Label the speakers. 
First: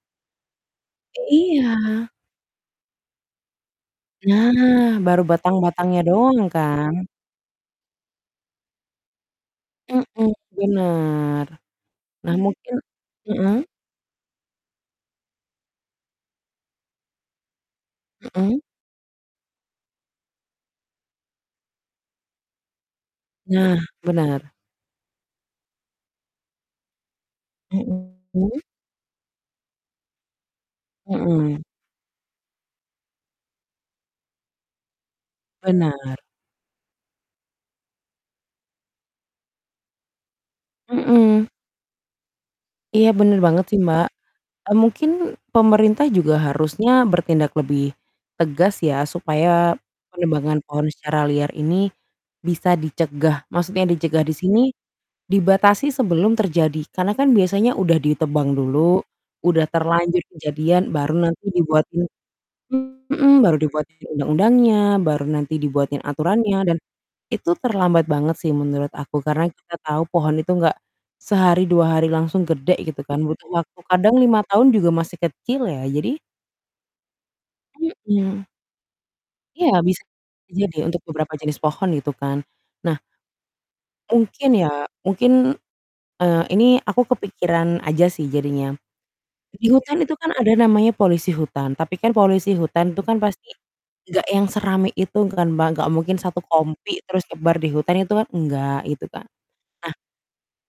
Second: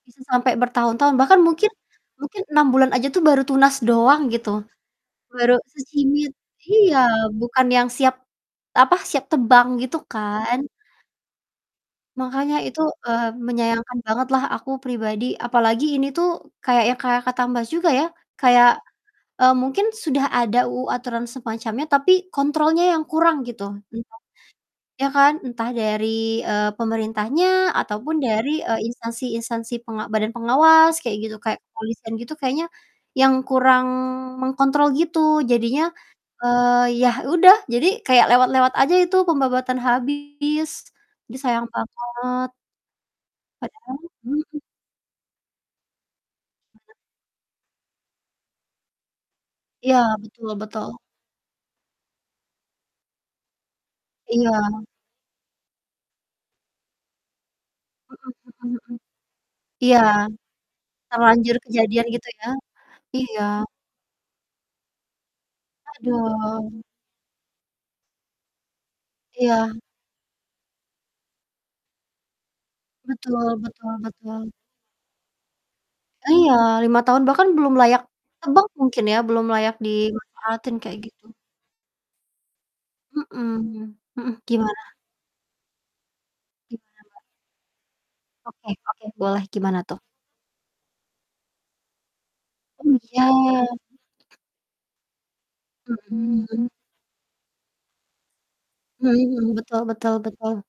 Speaker 1: Bisa sampai bertahun-tahun bahkan mungkin
Speaker 2: Iya.
Speaker 1: mungkin 6 aja tuh baru tunas doang gitu.
Speaker 2: Nah, baru
Speaker 1: Baru
Speaker 2: batang-batangnya
Speaker 1: secimit.
Speaker 2: doang
Speaker 1: Iya,
Speaker 2: kan?
Speaker 1: bukan yang siap apa, siap tebang gitu
Speaker 2: Hmm,
Speaker 1: kan.
Speaker 2: benar. Nah
Speaker 1: Makanya
Speaker 2: mungkin
Speaker 1: itu, eee,
Speaker 2: mhm.
Speaker 1: menyayangkan bangetlah aku pribadi, apalagi ini tuh kayak yang kayak kata Mbak juga ya,
Speaker 2: Mhm.
Speaker 1: kayak, eee, mungkin sudah ada UU aturan semacamnya tapi kontrolnya yang kurang gitu.
Speaker 2: Nah,
Speaker 1: Entah
Speaker 2: benar.
Speaker 1: Ya kan? Entah dari, eee, pemerintahnya, ataupun
Speaker 2: Mhm.
Speaker 1: dari, eee, instansi-instansi penga badan pengawas kayak gitu
Speaker 2: Mhm.
Speaker 1: kayak, kepolisian gitu kayaknya, yang kurang mengkontrol gitu. Jadinya,
Speaker 2: Benar.
Speaker 1: eee, ya udah, jadi kayak lewat-lewat aja itu pembabatan habis. duh
Speaker 2: Heeh.
Speaker 1: sayang banget.
Speaker 2: Iya benar banget sih,
Speaker 1: Padahal
Speaker 2: Mbak.
Speaker 1: mhm.
Speaker 2: Eee, mungkin, pemerintah juga harusnya bertindak lebih tegas ya, supaya
Speaker 1: Iya, betul
Speaker 2: penebangan pohon
Speaker 1: betul.
Speaker 2: secara liar ini, bisa dicegah. Maksudnya dicegah di sini,
Speaker 1: Iya.
Speaker 2: dibatasi sebelum terjadi. Karena kan biasanya udah
Speaker 1: Mhm,
Speaker 2: ditebang
Speaker 1: mhm mhm.
Speaker 2: dulu, udah
Speaker 1: Iya,
Speaker 2: terlanjur kejadian, baru nanti
Speaker 1: terlanjur
Speaker 2: dibuatin
Speaker 1: kejadian gitu ya.
Speaker 2: heeh,
Speaker 1: Iya.
Speaker 2: baru dibuatin undang-undangnya, baru nanti dibuatin aturannya, dan
Speaker 1: Aduh.
Speaker 2: itu terlambat banget sih menurut aku, karena
Speaker 1: Iya.
Speaker 2: kita tahu pohon itu nggak sehari, dua hari, langsung gede gitu kan,
Speaker 1: Betul
Speaker 2: butuh waktu
Speaker 1: betul
Speaker 2: kadang 5
Speaker 1: betul.
Speaker 2: tahun juga masih kecil ya. Jadi
Speaker 1: Iya, 5 tahun, bahkan belum layak
Speaker 2: Mhm.
Speaker 1: tebang mungkin ya, belum
Speaker 2: Iya,
Speaker 1: layak
Speaker 2: bisa
Speaker 1: dimanfaatin
Speaker 2: jadi
Speaker 1: kayak
Speaker 2: untuk
Speaker 1: gitu.
Speaker 2: beberapa jenis pohon, gitu kan. Nah
Speaker 1: Mhm, mhm,
Speaker 2: mungkin ya,
Speaker 1: gimana?
Speaker 2: mungkin, eee, ini
Speaker 1: Gimana
Speaker 2: aku
Speaker 1: Mbak?
Speaker 2: kepikiran aja sih
Speaker 1: Oke
Speaker 2: jadinya.
Speaker 1: oke boleh,
Speaker 2: Di
Speaker 1: gimana tuh?
Speaker 2: hutan itu kan ada namanya polisi hutan, tapi kan polisi hutan
Speaker 1: Oh,
Speaker 2: itu kan pasti,
Speaker 1: iya.
Speaker 2: nggak yang serame itu kan Mbak, nggak mungkin 1
Speaker 1: Mhm mhm.
Speaker 2: kompi, terus nyebar di hutan itu kan enggak, gitu
Speaker 1: Mmm,
Speaker 2: kan.
Speaker 1: mhm, betul
Speaker 2: Nah
Speaker 1: betul betul.